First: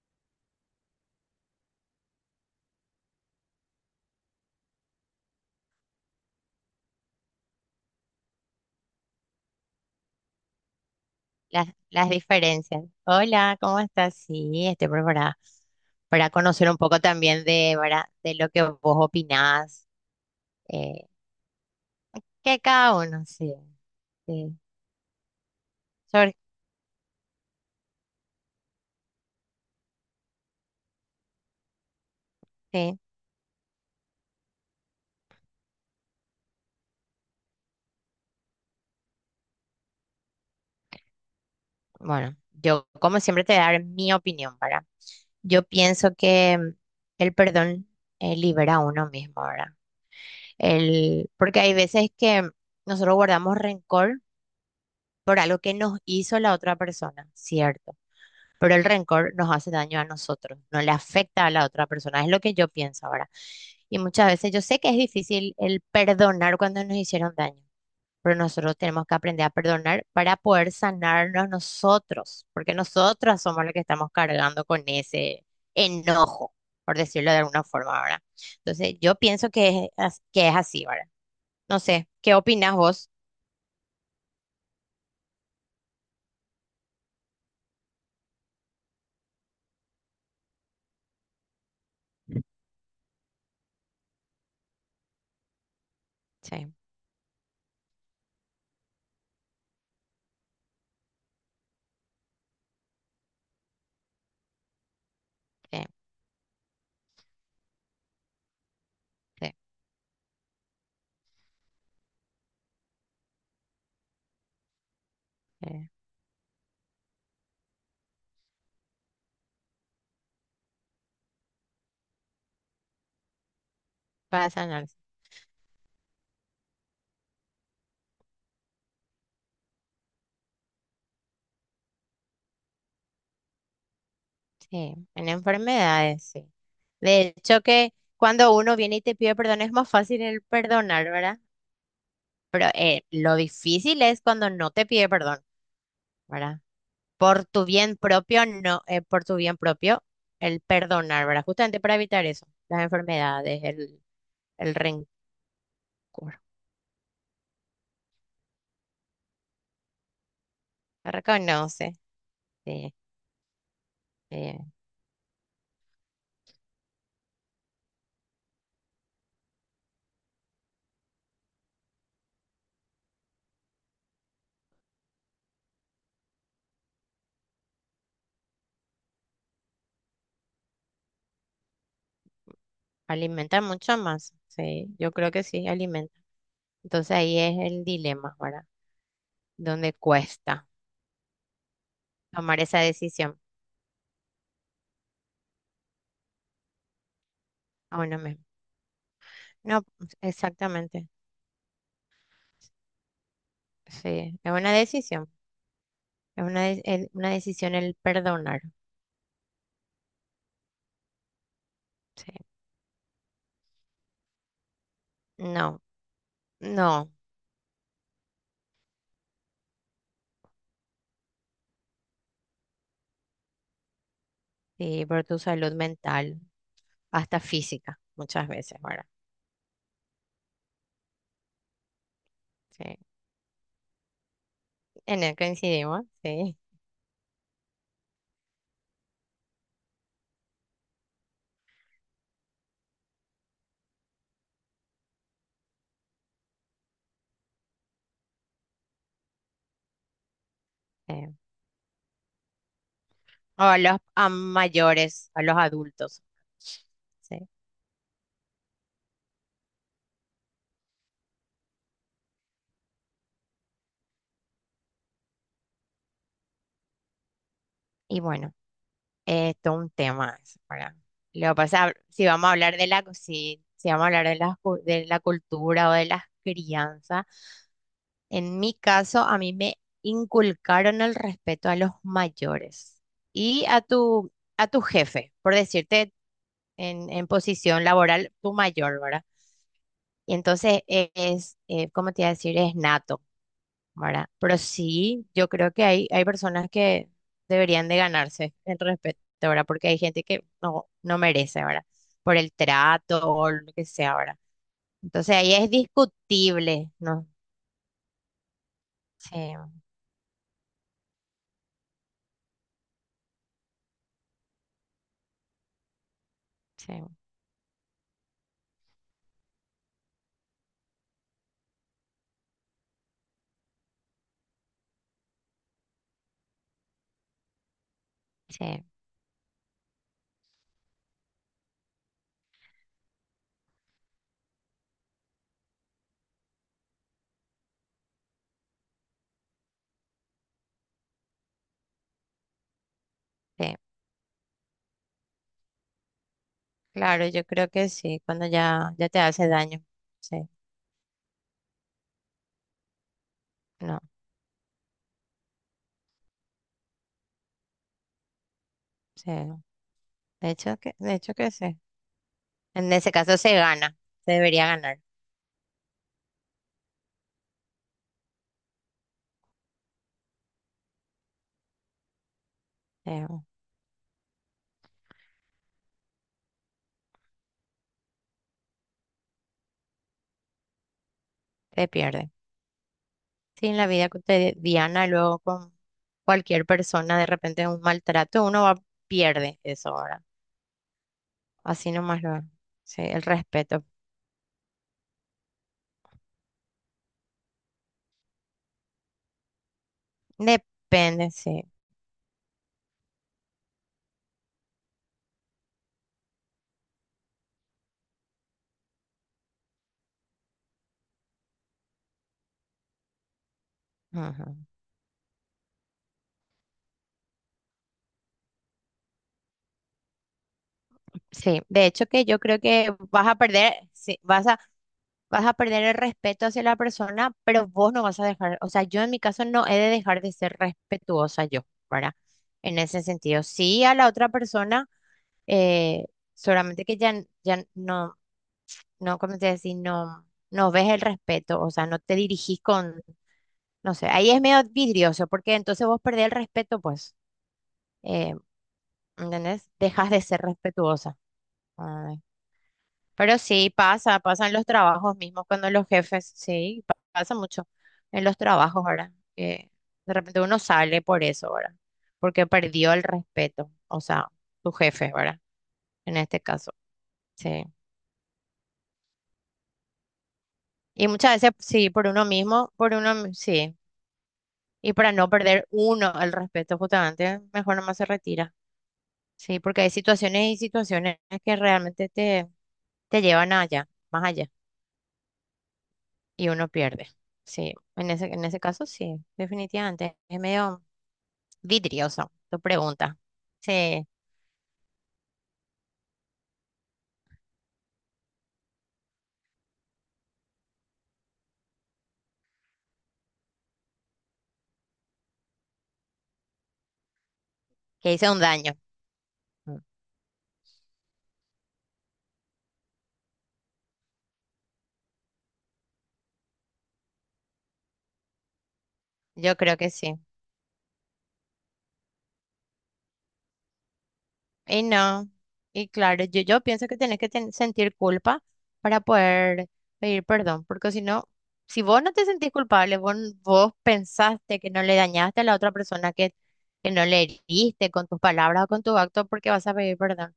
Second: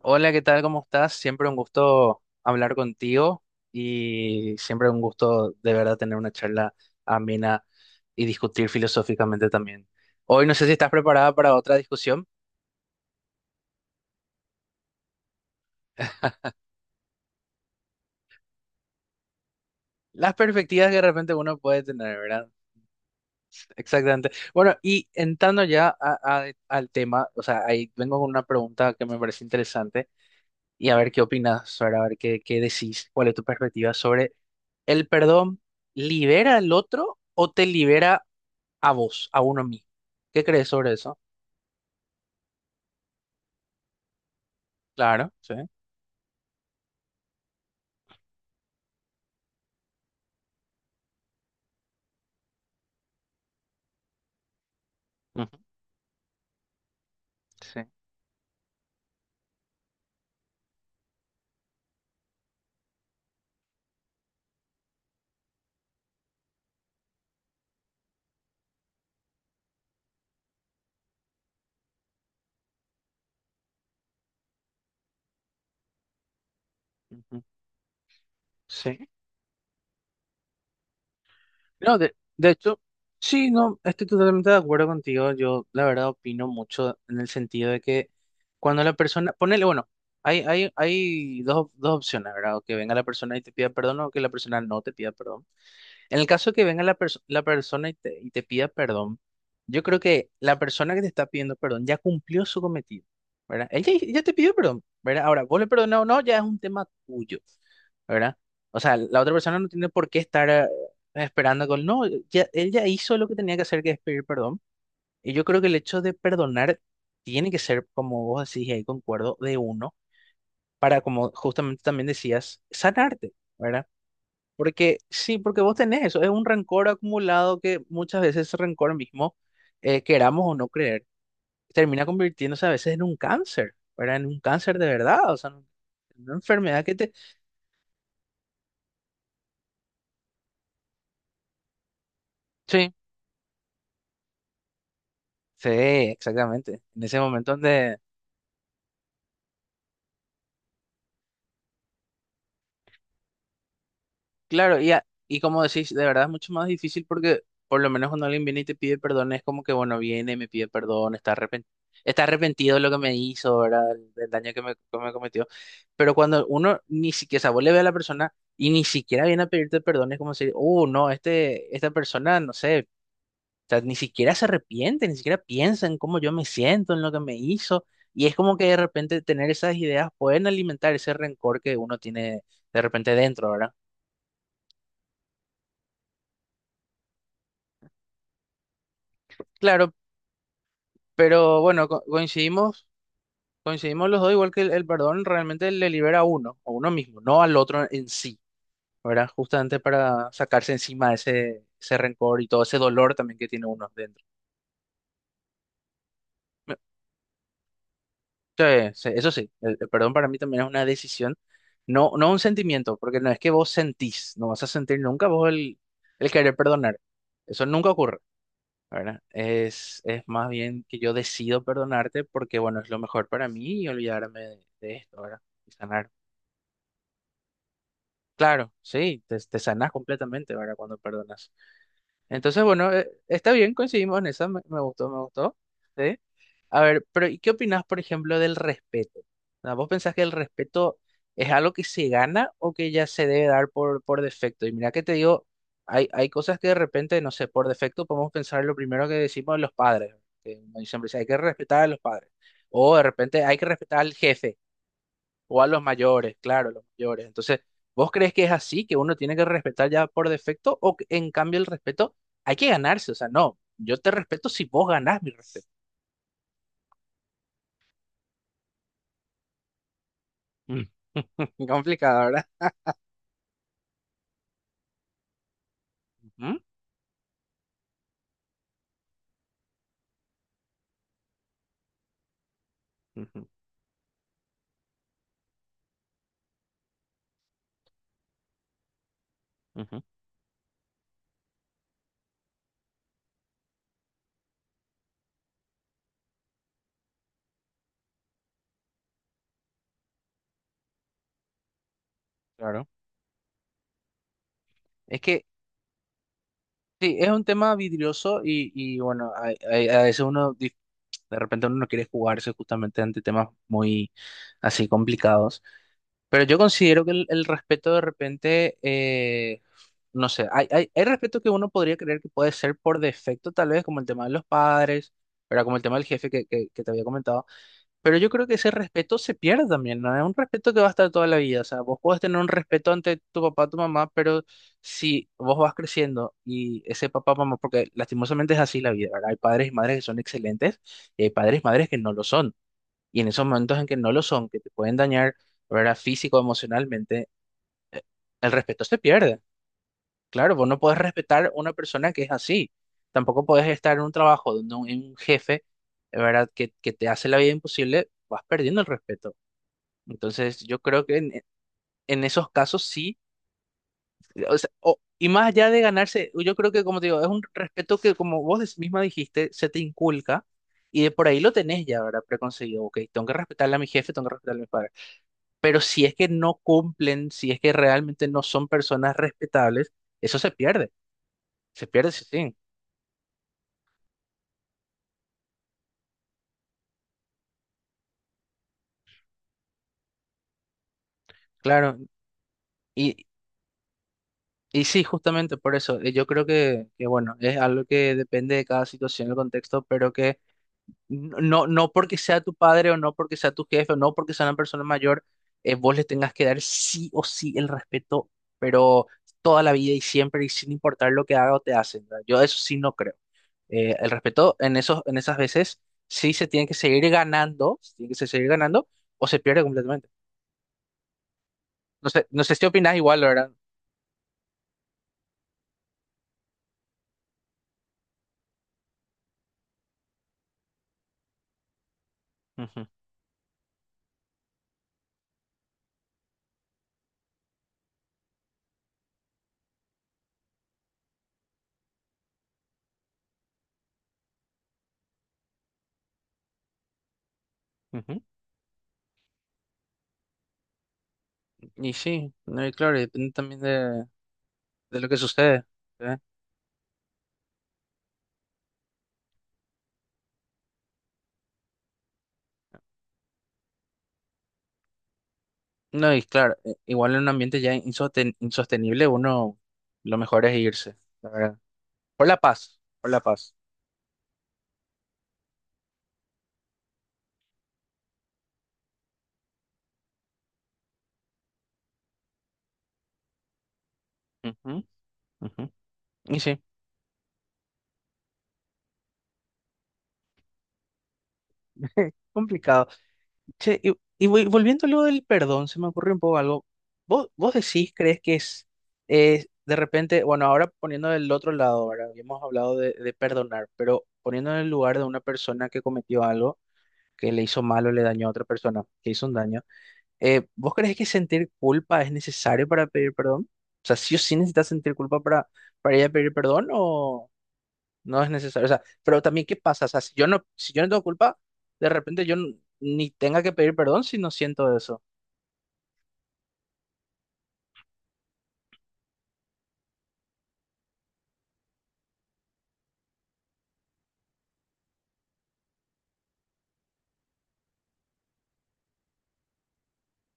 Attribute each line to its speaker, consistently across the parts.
Speaker 1: Hola, ¿qué tal? ¿Cómo estás? Siempre un gusto hablar contigo y siempre un gusto de verdad tener una charla amena y discutir filosóficamente también. Hoy no sé si estás preparada para
Speaker 2: Las,
Speaker 1: otra
Speaker 2: las
Speaker 1: discusión.
Speaker 2: diferencias. Hola, ¿cómo estás? Sí, estoy preparada para conocer un poco también de, ¿verdad?, de lo que vos opinás,
Speaker 1: Las perspectivas que de
Speaker 2: eh,
Speaker 1: repente uno puede tener, ¿verdad?
Speaker 2: que cada uno, sí,
Speaker 1: Exactamente.
Speaker 2: sí,
Speaker 1: Bueno, y entrando ya a-
Speaker 2: sobre,
Speaker 1: a- al tema, o sea, ahí vengo con una pregunta que me parece interesante y a ver qué opinas, ¿verdad? A ver qué
Speaker 2: sí.
Speaker 1: decís, cuál es tu perspectiva sobre el perdón, ¿libera al otro o te libera? A vos, a uno mismo. ¿Qué crees sobre eso?
Speaker 2: Bueno, yo como siempre te voy a dar mi opinión, ¿verdad?
Speaker 1: Claro, sí.
Speaker 2: Yo pienso que el perdón libera a uno mismo, ¿verdad? El, porque hay veces que nosotros guardamos rencor por
Speaker 1: Ujú.
Speaker 2: algo que nos hizo la otra persona,
Speaker 1: Sí.
Speaker 2: ¿cierto? Pero el rencor nos hace daño a nosotros, no le afecta a la otra persona, es lo que yo pienso ahora. Y muchas veces yo sé que es difícil el perdonar cuando nos hicieron daño, pero nosotros tenemos que aprender a perdonar para poder sanarnos nosotros, porque nosotros somos los que estamos cargando con ese enojo, por decirlo de
Speaker 1: Ujú.
Speaker 2: alguna forma, ¿verdad?
Speaker 1: Sí.
Speaker 2: Entonces, yo pienso que es, que es así, ¿verdad? No
Speaker 1: No,
Speaker 2: sé,
Speaker 1: de,
Speaker 2: ¿qué
Speaker 1: de
Speaker 2: opinas
Speaker 1: hecho,
Speaker 2: vos?
Speaker 1: sí, no, estoy totalmente de acuerdo contigo. Yo, la verdad, opino mucho en el sentido de que cuando la persona, ponele, bueno, hay dos opciones, ¿verdad? O que venga la persona y te pida perdón o que la persona no te pida perdón. En el caso que
Speaker 2: Sí,
Speaker 1: venga la persona y te pida perdón, yo creo que la persona que te está pidiendo perdón ya cumplió su cometido, ¿verdad? Él ya te pidió perdón, ¿verdad? Ahora, vos le
Speaker 2: sí,
Speaker 1: perdonás o no, ya es un tema tuyo, ¿verdad? O sea, la otra
Speaker 2: sí,
Speaker 1: persona no tiene por qué estar esperando no, ya, él ya hizo lo que tenía que hacer, que es pedir perdón. Y yo creo que el
Speaker 2: sí,
Speaker 1: hecho de perdonar tiene que ser, como vos decís, y ahí concuerdo, de uno, para, como justamente también decías, sanarte, ¿verdad?
Speaker 2: para sanar.
Speaker 1: Porque sí, porque vos tenés eso, es un rencor acumulado que muchas veces ese rencor mismo, queramos o no creer, termina convirtiéndose a veces en un cáncer, ¿verdad? En un cáncer de
Speaker 2: Sí, en
Speaker 1: verdad, o sea, en
Speaker 2: enfermedades,
Speaker 1: una
Speaker 2: sí.
Speaker 1: enfermedad que te.
Speaker 2: De hecho que cuando uno viene y te pide perdón es más fácil el perdonar, ¿verdad? Pero
Speaker 1: Sí.
Speaker 2: lo difícil es cuando no te pide perdón,
Speaker 1: Sí,
Speaker 2: ¿verdad?
Speaker 1: exactamente. En ese
Speaker 2: Por
Speaker 1: momento
Speaker 2: tu bien
Speaker 1: donde
Speaker 2: propio, no, por tu bien propio, el perdonar, ¿verdad? Justamente para evitar eso, las enfermedades, el
Speaker 1: Claro,
Speaker 2: rencor.
Speaker 1: y como decís, de verdad es mucho más difícil porque por lo menos cuando alguien viene y te pide perdón, es como que, bueno, viene, me pide perdón,
Speaker 2: Reconoce,
Speaker 1: está arrepentido de lo
Speaker 2: sí,
Speaker 1: que me hizo, ¿verdad? Del daño
Speaker 2: eh,
Speaker 1: que me cometió. Pero cuando uno ni siquiera, o sea, vos le ve a la persona y ni siquiera viene a pedirte perdón, es como decir, oh, no, esta persona, no sé, o sea, ni siquiera se arrepiente, ni siquiera piensa en cómo yo me siento, en lo que me hizo. Y es como que de repente tener esas ideas pueden alimentar ese rencor que uno tiene de repente dentro,
Speaker 2: alimenta
Speaker 1: ¿verdad?
Speaker 2: mucho más, sí, yo creo que sí, alimenta. Entonces ahí es el dilema, ¿verdad?
Speaker 1: Claro.
Speaker 2: Donde cuesta
Speaker 1: Pero bueno, co-
Speaker 2: tomar esa
Speaker 1: coincidimos,
Speaker 2: decisión
Speaker 1: coincidimos los dos, igual que el perdón realmente le libera a uno mismo, no al otro
Speaker 2: a
Speaker 1: en
Speaker 2: uno
Speaker 1: sí,
Speaker 2: mismo.
Speaker 1: ¿verdad? Justamente
Speaker 2: No, pues,
Speaker 1: para sacarse
Speaker 2: exactamente.
Speaker 1: encima ese rencor y todo ese dolor también que tiene uno dentro.
Speaker 2: Sí, es una decisión. Es una,
Speaker 1: Me-
Speaker 2: una decisión el perdonar.
Speaker 1: sí, sí, eso sí, el perdón para mí también es una decisión, no, no
Speaker 2: Sí.
Speaker 1: un sentimiento, porque no es que vos sentís, no vas a sentir nunca vos el,
Speaker 2: No,
Speaker 1: el querer perdonar.
Speaker 2: no.
Speaker 1: Eso nunca ocurre, ¿verdad? Es más bien que yo decido perdonarte porque, bueno, es lo mejor para mí y olvidarme de
Speaker 2: Sí,
Speaker 1: esto,
Speaker 2: por tu
Speaker 1: ¿verdad? Y
Speaker 2: salud
Speaker 1: sanar.
Speaker 2: mental, hasta física, muchas
Speaker 1: Claro,
Speaker 2: veces, ¿verdad?
Speaker 1: sí, te sanas completamente, ¿verdad? Cuando perdonas. Entonces, bueno,
Speaker 2: Sí.
Speaker 1: está bien, coincidimos en esa, me gustó, me
Speaker 2: En eso
Speaker 1: gustó.
Speaker 2: coincidimos,
Speaker 1: ¿Sí?
Speaker 2: sí.
Speaker 1: A ver, pero ¿y qué opinás, por ejemplo, del respeto? Ah, ¿vos pensás que el respeto es algo que se gana o que ya se debe dar por defecto? Y mira que te digo, hay cosas que de repente, no sé, por defecto podemos pensar lo primero que decimos de los padres, que uno siempre dice, hay
Speaker 2: Sí.
Speaker 1: que respetar a los padres. O de repente hay
Speaker 2: O
Speaker 1: que
Speaker 2: a los
Speaker 1: respetar al
Speaker 2: a
Speaker 1: jefe
Speaker 2: mayores, a los
Speaker 1: o a los
Speaker 2: adultos.
Speaker 1: mayores, claro, los mayores.
Speaker 2: Sí.
Speaker 1: Entonces, ¿vos crees que es así, que uno tiene que respetar ya por defecto o que, en cambio el respeto hay que ganarse? O sea, no, yo te respeto si vos ganás mi respeto.
Speaker 2: Y bueno, esto es un tema, eso,
Speaker 1: Mm.
Speaker 2: ¿verdad? Lo que pasa,
Speaker 1: Complicado,
Speaker 2: si
Speaker 1: ¿verdad?
Speaker 2: vamos a hablar de la, si, si vamos a hablar de la, de la cultura o de las
Speaker 1: Ujú.
Speaker 2: crianzas. En mi caso, a mí me inculcaron el respeto a los mayores
Speaker 1: Ujú.
Speaker 2: y a tu jefe, por decirte en posición laboral, tu mayor, ¿verdad?
Speaker 1: Ujú.
Speaker 2: Y entonces es, ¿cómo te iba a decir? Es nato, ¿verdad? Pero sí, yo creo que hay personas que deberían de ganarse el respeto, ¿verdad? Porque hay gente que no, no merece, ¿verdad? Por el
Speaker 1: Claro.
Speaker 2: trato o lo que sea, ¿verdad?
Speaker 1: Es
Speaker 2: Entonces
Speaker 1: que
Speaker 2: ahí es discutible,
Speaker 1: sí, es
Speaker 2: ¿no?
Speaker 1: un tema vidrioso y bueno,
Speaker 2: Sí,
Speaker 1: a veces uno, de repente uno no quiere jugarse justamente ante temas muy así complicados. Pero yo
Speaker 2: sí,
Speaker 1: considero que el respeto de repente, no sé, hay respeto que uno podría creer que puede ser por defecto, tal vez, como el tema de los padres, ¿verdad? Como el tema del jefe que te había comentado. Pero yo creo que ese
Speaker 2: sí.
Speaker 1: respeto se pierde también, ¿no? Es un respeto que va a estar toda la vida. O sea, vos podés tener un respeto ante tu papá, tu mamá, pero si vos vas creciendo y ese papá, mamá, porque lastimosamente es así la vida, ¿verdad? Hay padres y madres que son excelentes y hay padres y madres que no lo son. Y en esos
Speaker 2: Sí.
Speaker 1: momentos en que no lo son, que te pueden dañar, ¿verdad? Físico,
Speaker 2: Claro,
Speaker 1: emocionalmente,
Speaker 2: yo creo que sí, cuando
Speaker 1: el respeto
Speaker 2: ya,
Speaker 1: se
Speaker 2: ya te
Speaker 1: pierde.
Speaker 2: hace daño. Sí,
Speaker 1: Claro, vos no podés respetar una persona que es así. Tampoco podés estar
Speaker 2: no,
Speaker 1: en un trabajo donde un jefe, ¿verdad? Que te hace la vida imposible, vas perdiendo el respeto.
Speaker 2: sí.
Speaker 1: Entonces, yo creo
Speaker 2: De
Speaker 1: que en,
Speaker 2: hecho que sí.
Speaker 1: en esos casos
Speaker 2: En ese
Speaker 1: sí.
Speaker 2: caso se gana, se
Speaker 1: O
Speaker 2: debería
Speaker 1: sea, o-
Speaker 2: ganar.
Speaker 1: y más allá de ganarse, yo creo que, como te digo, es un respeto que, como vos misma dijiste, se te inculca. Y de por ahí lo tenés ya, ¿verdad? Preconcebido. Ok, tengo
Speaker 2: eh,
Speaker 1: que respetarle a mi jefe, tengo que respetarle a mis padres. Pero si es que no cumplen, si es que realmente no son personas respetables, eso se
Speaker 2: Se
Speaker 1: pierde, sí,
Speaker 2: pierde.
Speaker 1: sí,
Speaker 2: Sí, en la vida cotidiana, luego con cualquier persona, de repente un maltrato, uno va, pierde eso ahora. Así
Speaker 1: claro.
Speaker 2: nomás lo. Sí, el
Speaker 1: Y,
Speaker 2: respeto.
Speaker 1: y sí, justamente por eso, yo creo que, bueno, es algo que depende de cada situación, el contexto, pero que
Speaker 2: Depende, sí.
Speaker 1: no porque sea tu padre o no porque sea tu jefe o no porque sea una persona mayor, vos le tengas que dar sí o sí el respeto, pero toda la vida y siempre y sin importar lo que haga o te hacen, ¿verdad? Yo eso sí no creo. El respeto
Speaker 2: Ujú.
Speaker 1: en esos, en esas veces sí se tiene que seguir ganando, se tiene que seguir ganando o se pierde completamente.
Speaker 2: Sí, de hecho
Speaker 1: No sé,
Speaker 2: que yo
Speaker 1: no sé
Speaker 2: creo
Speaker 1: si
Speaker 2: que
Speaker 1: opinas igual,
Speaker 2: vas a
Speaker 1: ¿verdad?
Speaker 2: perder, sí, vas a vas a perder el respeto hacia la persona, pero vos no vas a dejar, o sea, yo en mi caso no he de dejar de ser respetuosa yo, ¿verdad? En
Speaker 1: Ujú.
Speaker 2: ese sentido, sí a la otra persona, eh, solamente que ya, ya no, no, ¿cómo te decir? No, no ves el respeto, o sea, no te dirigís con, no sé, ahí es medio vidrioso, porque entonces vos perdés el respeto, pues,
Speaker 1: Ujú.
Speaker 2: eh, ¿entendés? Dejas de ser respetuosa.
Speaker 1: Y
Speaker 2: Ah,
Speaker 1: sí, no, y claro, y depende
Speaker 2: pero
Speaker 1: también
Speaker 2: sí,
Speaker 1: de,
Speaker 2: pasa, pasa en los
Speaker 1: de lo
Speaker 2: trabajos
Speaker 1: que
Speaker 2: mismos,
Speaker 1: sucede.
Speaker 2: cuando los
Speaker 1: ¿Eh?
Speaker 2: jefes, sí, pasa mucho en los trabajos, ¿verdad? Que de repente uno sale por eso, ¿verdad? Porque perdió el respeto, o sea, tu jefe, ¿verdad?
Speaker 1: No,
Speaker 2: En
Speaker 1: y
Speaker 2: este
Speaker 1: claro,
Speaker 2: caso,
Speaker 1: igual en un ambiente
Speaker 2: sí.
Speaker 1: ya insostenible, uno lo mejor es irse,
Speaker 2: Y
Speaker 1: la
Speaker 2: muchas veces,
Speaker 1: verdad.
Speaker 2: sí, por uno
Speaker 1: Por la
Speaker 2: mismo,
Speaker 1: paz,
Speaker 2: por
Speaker 1: por
Speaker 2: uno,
Speaker 1: la paz.
Speaker 2: sí. Y para no perder uno el respeto, justamente, mejor nomás se retira. Sí, porque hay situaciones y situaciones que realmente te, te llevan allá, más allá.
Speaker 1: Ujú. Ujú. Y
Speaker 2: Y
Speaker 1: sí,
Speaker 2: uno pierde. Sí, en ese caso sí, definitivamente. Es medio vidrioso tu
Speaker 1: complicado.
Speaker 2: pregunta.
Speaker 1: Che, y,
Speaker 2: Sí,
Speaker 1: y vol- volviendo a lo del perdón, se me ocurrió un poco algo. ¿Vos decís, crees que es de repente, bueno, ahora poniendo del otro lado, ahora habíamos hablado de perdonar, pero poniendo en el lugar de una persona que cometió algo, que le hizo mal o le
Speaker 2: que
Speaker 1: dañó a
Speaker 2: hice un
Speaker 1: otra
Speaker 2: daño.
Speaker 1: persona, que hizo un daño,
Speaker 2: Mm,
Speaker 1: ¿vos crees que sentir culpa es necesario para pedir perdón? O sea, ¿sí o sí necesitas sentir culpa para ir a pedir perdón no es necesario. O sea, pero también, ¿qué
Speaker 2: yo creo
Speaker 1: pasa? O
Speaker 2: que
Speaker 1: sea, si
Speaker 2: sí.
Speaker 1: yo no, si yo no tengo culpa, de repente yo ni tenga que pedir perdón si no siento
Speaker 2: Y
Speaker 1: eso.
Speaker 2: no, y claro, yo pienso que tienes que sentir culpa para poder pedir perdón, porque si no, si vos no te sentís culpable, vos, vos pensaste que no le dañaste a la otra persona, que no le heriste con tus palabras o con tu acto, ¿por qué vas a pedir perdón?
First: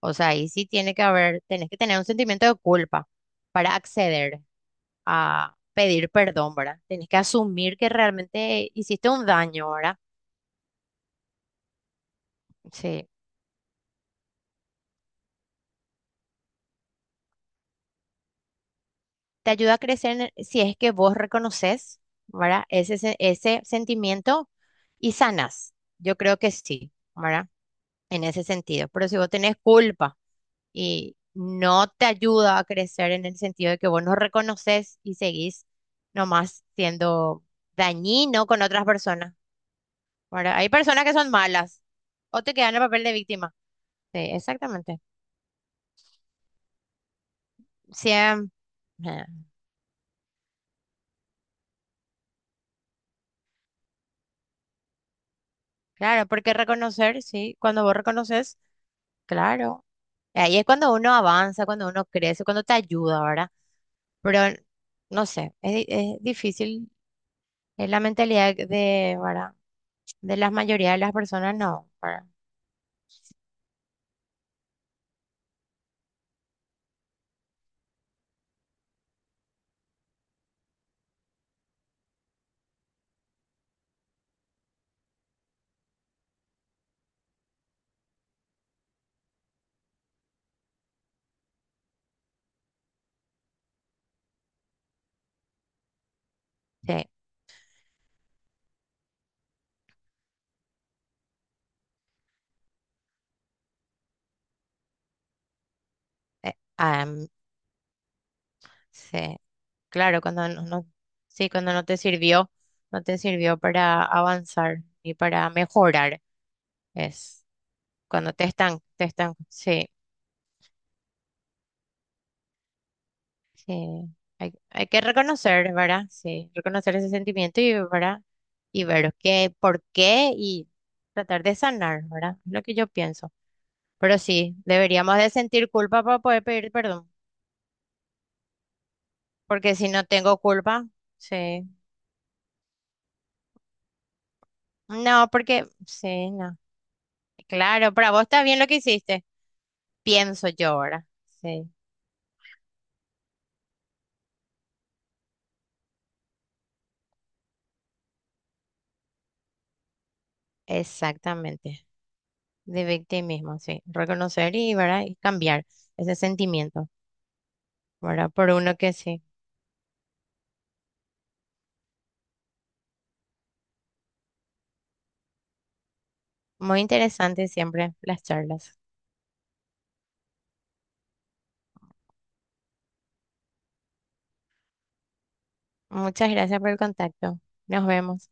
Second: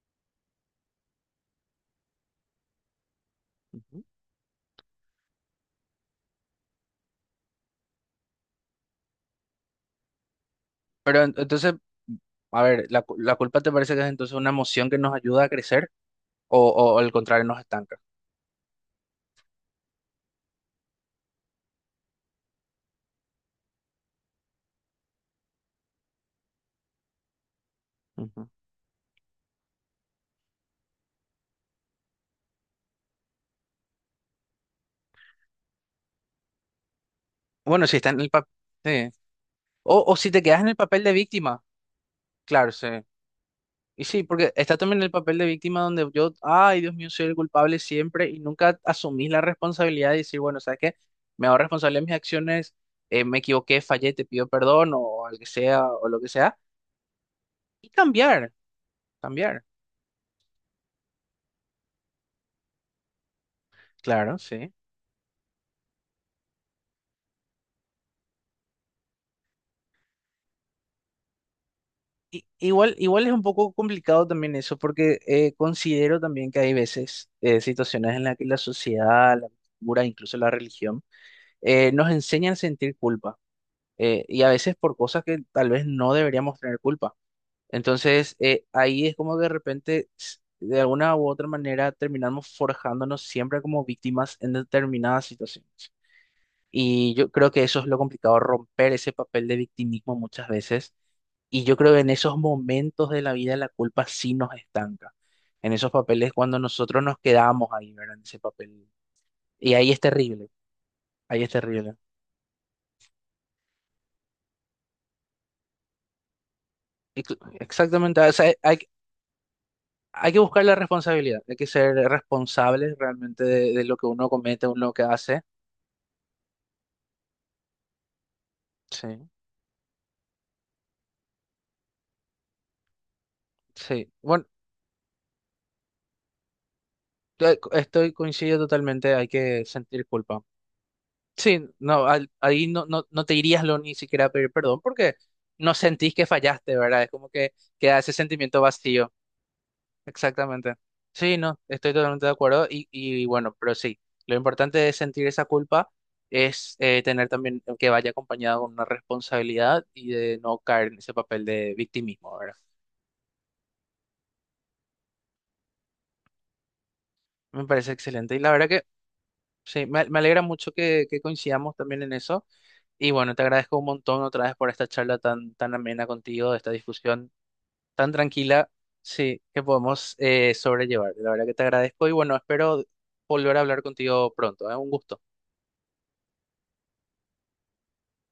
Speaker 2: O sea, ahí sí tiene que haber, tenés que tener un sentimiento de culpa para
Speaker 1: Ujú.
Speaker 2: acceder a pedir perdón, ¿verdad? Tenés que asumir que realmente hiciste un daño, ¿verdad?
Speaker 1: Pero entonces, a ver, ¿la,
Speaker 2: Sí.
Speaker 1: cu- la culpa te parece que es entonces una emoción que nos ayuda a crecer o al contrario nos estanca?
Speaker 2: Te ayuda a crecer si es que vos reconoces, ¿verdad? Ese, ese sentimiento y sanas. Yo creo que sí, ¿verdad? En ese
Speaker 1: Ujú.
Speaker 2: sentido. Pero si vos tenés culpa y no te ayuda a crecer en el sentido de que vos no reconoces y seguís nomás siendo
Speaker 1: Bueno, si está en el
Speaker 2: dañino
Speaker 1: papel.
Speaker 2: con otras personas,
Speaker 1: O si te
Speaker 2: ¿verdad?
Speaker 1: quedas en
Speaker 2: Hay
Speaker 1: el papel
Speaker 2: personas
Speaker 1: de
Speaker 2: que son
Speaker 1: víctima.
Speaker 2: malas o te quedan
Speaker 1: Claro,
Speaker 2: en el
Speaker 1: sí.
Speaker 2: papel de víctima.
Speaker 1: Y
Speaker 2: Sí,
Speaker 1: sí, porque está
Speaker 2: exactamente.
Speaker 1: también el papel de víctima donde yo, ay, Dios mío, soy el culpable siempre y
Speaker 2: Siempre.
Speaker 1: nunca asumís la responsabilidad de decir, bueno, ¿sabes qué? Me hago responsable de mis acciones, me equivoqué, fallé, te pido perdón o al que sea o lo
Speaker 2: Claro,
Speaker 1: que
Speaker 2: porque
Speaker 1: sea.
Speaker 2: reconocer, sí, cuando
Speaker 1: Y
Speaker 2: vos
Speaker 1: cambiar,
Speaker 2: reconoces,
Speaker 1: cambiar,
Speaker 2: claro. Ahí es cuando uno avanza, cuando uno crece, cuando te ayuda, ¿verdad?
Speaker 1: claro,
Speaker 2: Pero
Speaker 1: sí.
Speaker 2: no sé, es, es difícil, es la mentalidad de, ¿verdad? De la mayoría de las personas, no, ¿verdad?
Speaker 1: Y, igual es un poco complicado también eso porque considero también que hay veces situaciones en las que la sociedad, la cultura, incluso la religión, nos enseñan a sentir culpa y a veces por cosas que tal vez no deberíamos tener culpa. Entonces, ahí es como que de repente, de alguna u otra manera, terminamos forjándonos siempre como víctimas en determinadas situaciones.
Speaker 2: Sí,
Speaker 1: Y yo creo que eso es lo complicado, romper ese papel de victimismo muchas veces. Y yo creo que en esos momentos de la vida la culpa sí nos estanca. En esos papeles
Speaker 2: eh,
Speaker 1: cuando nosotros nos
Speaker 2: am-
Speaker 1: quedamos ahí, ¿verdad? En ese papel.
Speaker 2: sí,
Speaker 1: Y ahí es
Speaker 2: claro, cuando
Speaker 1: terrible,
Speaker 2: no,
Speaker 1: ahí es
Speaker 2: sí, cuando no
Speaker 1: terrible.
Speaker 2: te sirvió, no te sirvió para avanzar ni para mejorar, es.
Speaker 1: Exactamente, o
Speaker 2: Cuando
Speaker 1: sea, hay,
Speaker 2: te están sí,
Speaker 1: hay que buscar la responsabilidad, hay que ser responsable realmente de lo
Speaker 2: sí.
Speaker 1: que uno
Speaker 2: Hay,
Speaker 1: comete, uno
Speaker 2: hay
Speaker 1: lo
Speaker 2: que
Speaker 1: que hace.
Speaker 2: reconocer, ¿verdad? Sí, reconocer ese sentimiento y, ¿verdad? Y
Speaker 1: Sí,
Speaker 2: ver qué, por qué y tratar de sanar, ¿verdad? Es lo que yo pienso.
Speaker 1: sí.
Speaker 2: Pero
Speaker 1: Bueno,
Speaker 2: sí, deberíamos de sentir culpa para poder pedir perdón.
Speaker 1: estoy coincido totalmente, hay que
Speaker 2: Porque si no
Speaker 1: sentir
Speaker 2: tengo
Speaker 1: culpa.
Speaker 2: culpa, sí.
Speaker 1: Sí, no, ahí no, no, no te irías lo ni siquiera a pedir perdón porque
Speaker 2: No, porque,
Speaker 1: no sentís que
Speaker 2: sí, no.
Speaker 1: fallaste, ¿verdad? Es como que
Speaker 2: Claro,
Speaker 1: queda
Speaker 2: para
Speaker 1: ese
Speaker 2: vos está bien
Speaker 1: sentimiento
Speaker 2: lo que
Speaker 1: vacío.
Speaker 2: hiciste. Pienso yo
Speaker 1: Exactamente.
Speaker 2: ahora.
Speaker 1: Sí, no,
Speaker 2: Sí,
Speaker 1: estoy totalmente de acuerdo y bueno, pero sí, lo importante es sentir esa culpa, es tener también que vaya acompañado con una responsabilidad y de no caer en ese papel de
Speaker 2: exactamente.
Speaker 1: victimismo, ¿verdad?
Speaker 2: De victimismo, sí. Reconocer y, ¿verdad? Y cambiar ese sentimiento.
Speaker 1: Me parece
Speaker 2: ¿Verdad?
Speaker 1: excelente y
Speaker 2: Por
Speaker 1: la verdad
Speaker 2: uno
Speaker 1: que
Speaker 2: que sí.
Speaker 1: sí, me alegra mucho que coincidamos también en eso y bueno, te agradezco un montón otra vez por esta charla tan, tan amena contigo, esta
Speaker 2: Muy
Speaker 1: discusión
Speaker 2: interesante siempre
Speaker 1: tan
Speaker 2: las
Speaker 1: tranquila,
Speaker 2: charlas.
Speaker 1: sí, que podemos sobrellevar. La verdad que te agradezco y bueno, espero volver a hablar contigo pronto, ¿eh? Un gusto.
Speaker 2: Muchas gracias por el contacto. Nos vemos.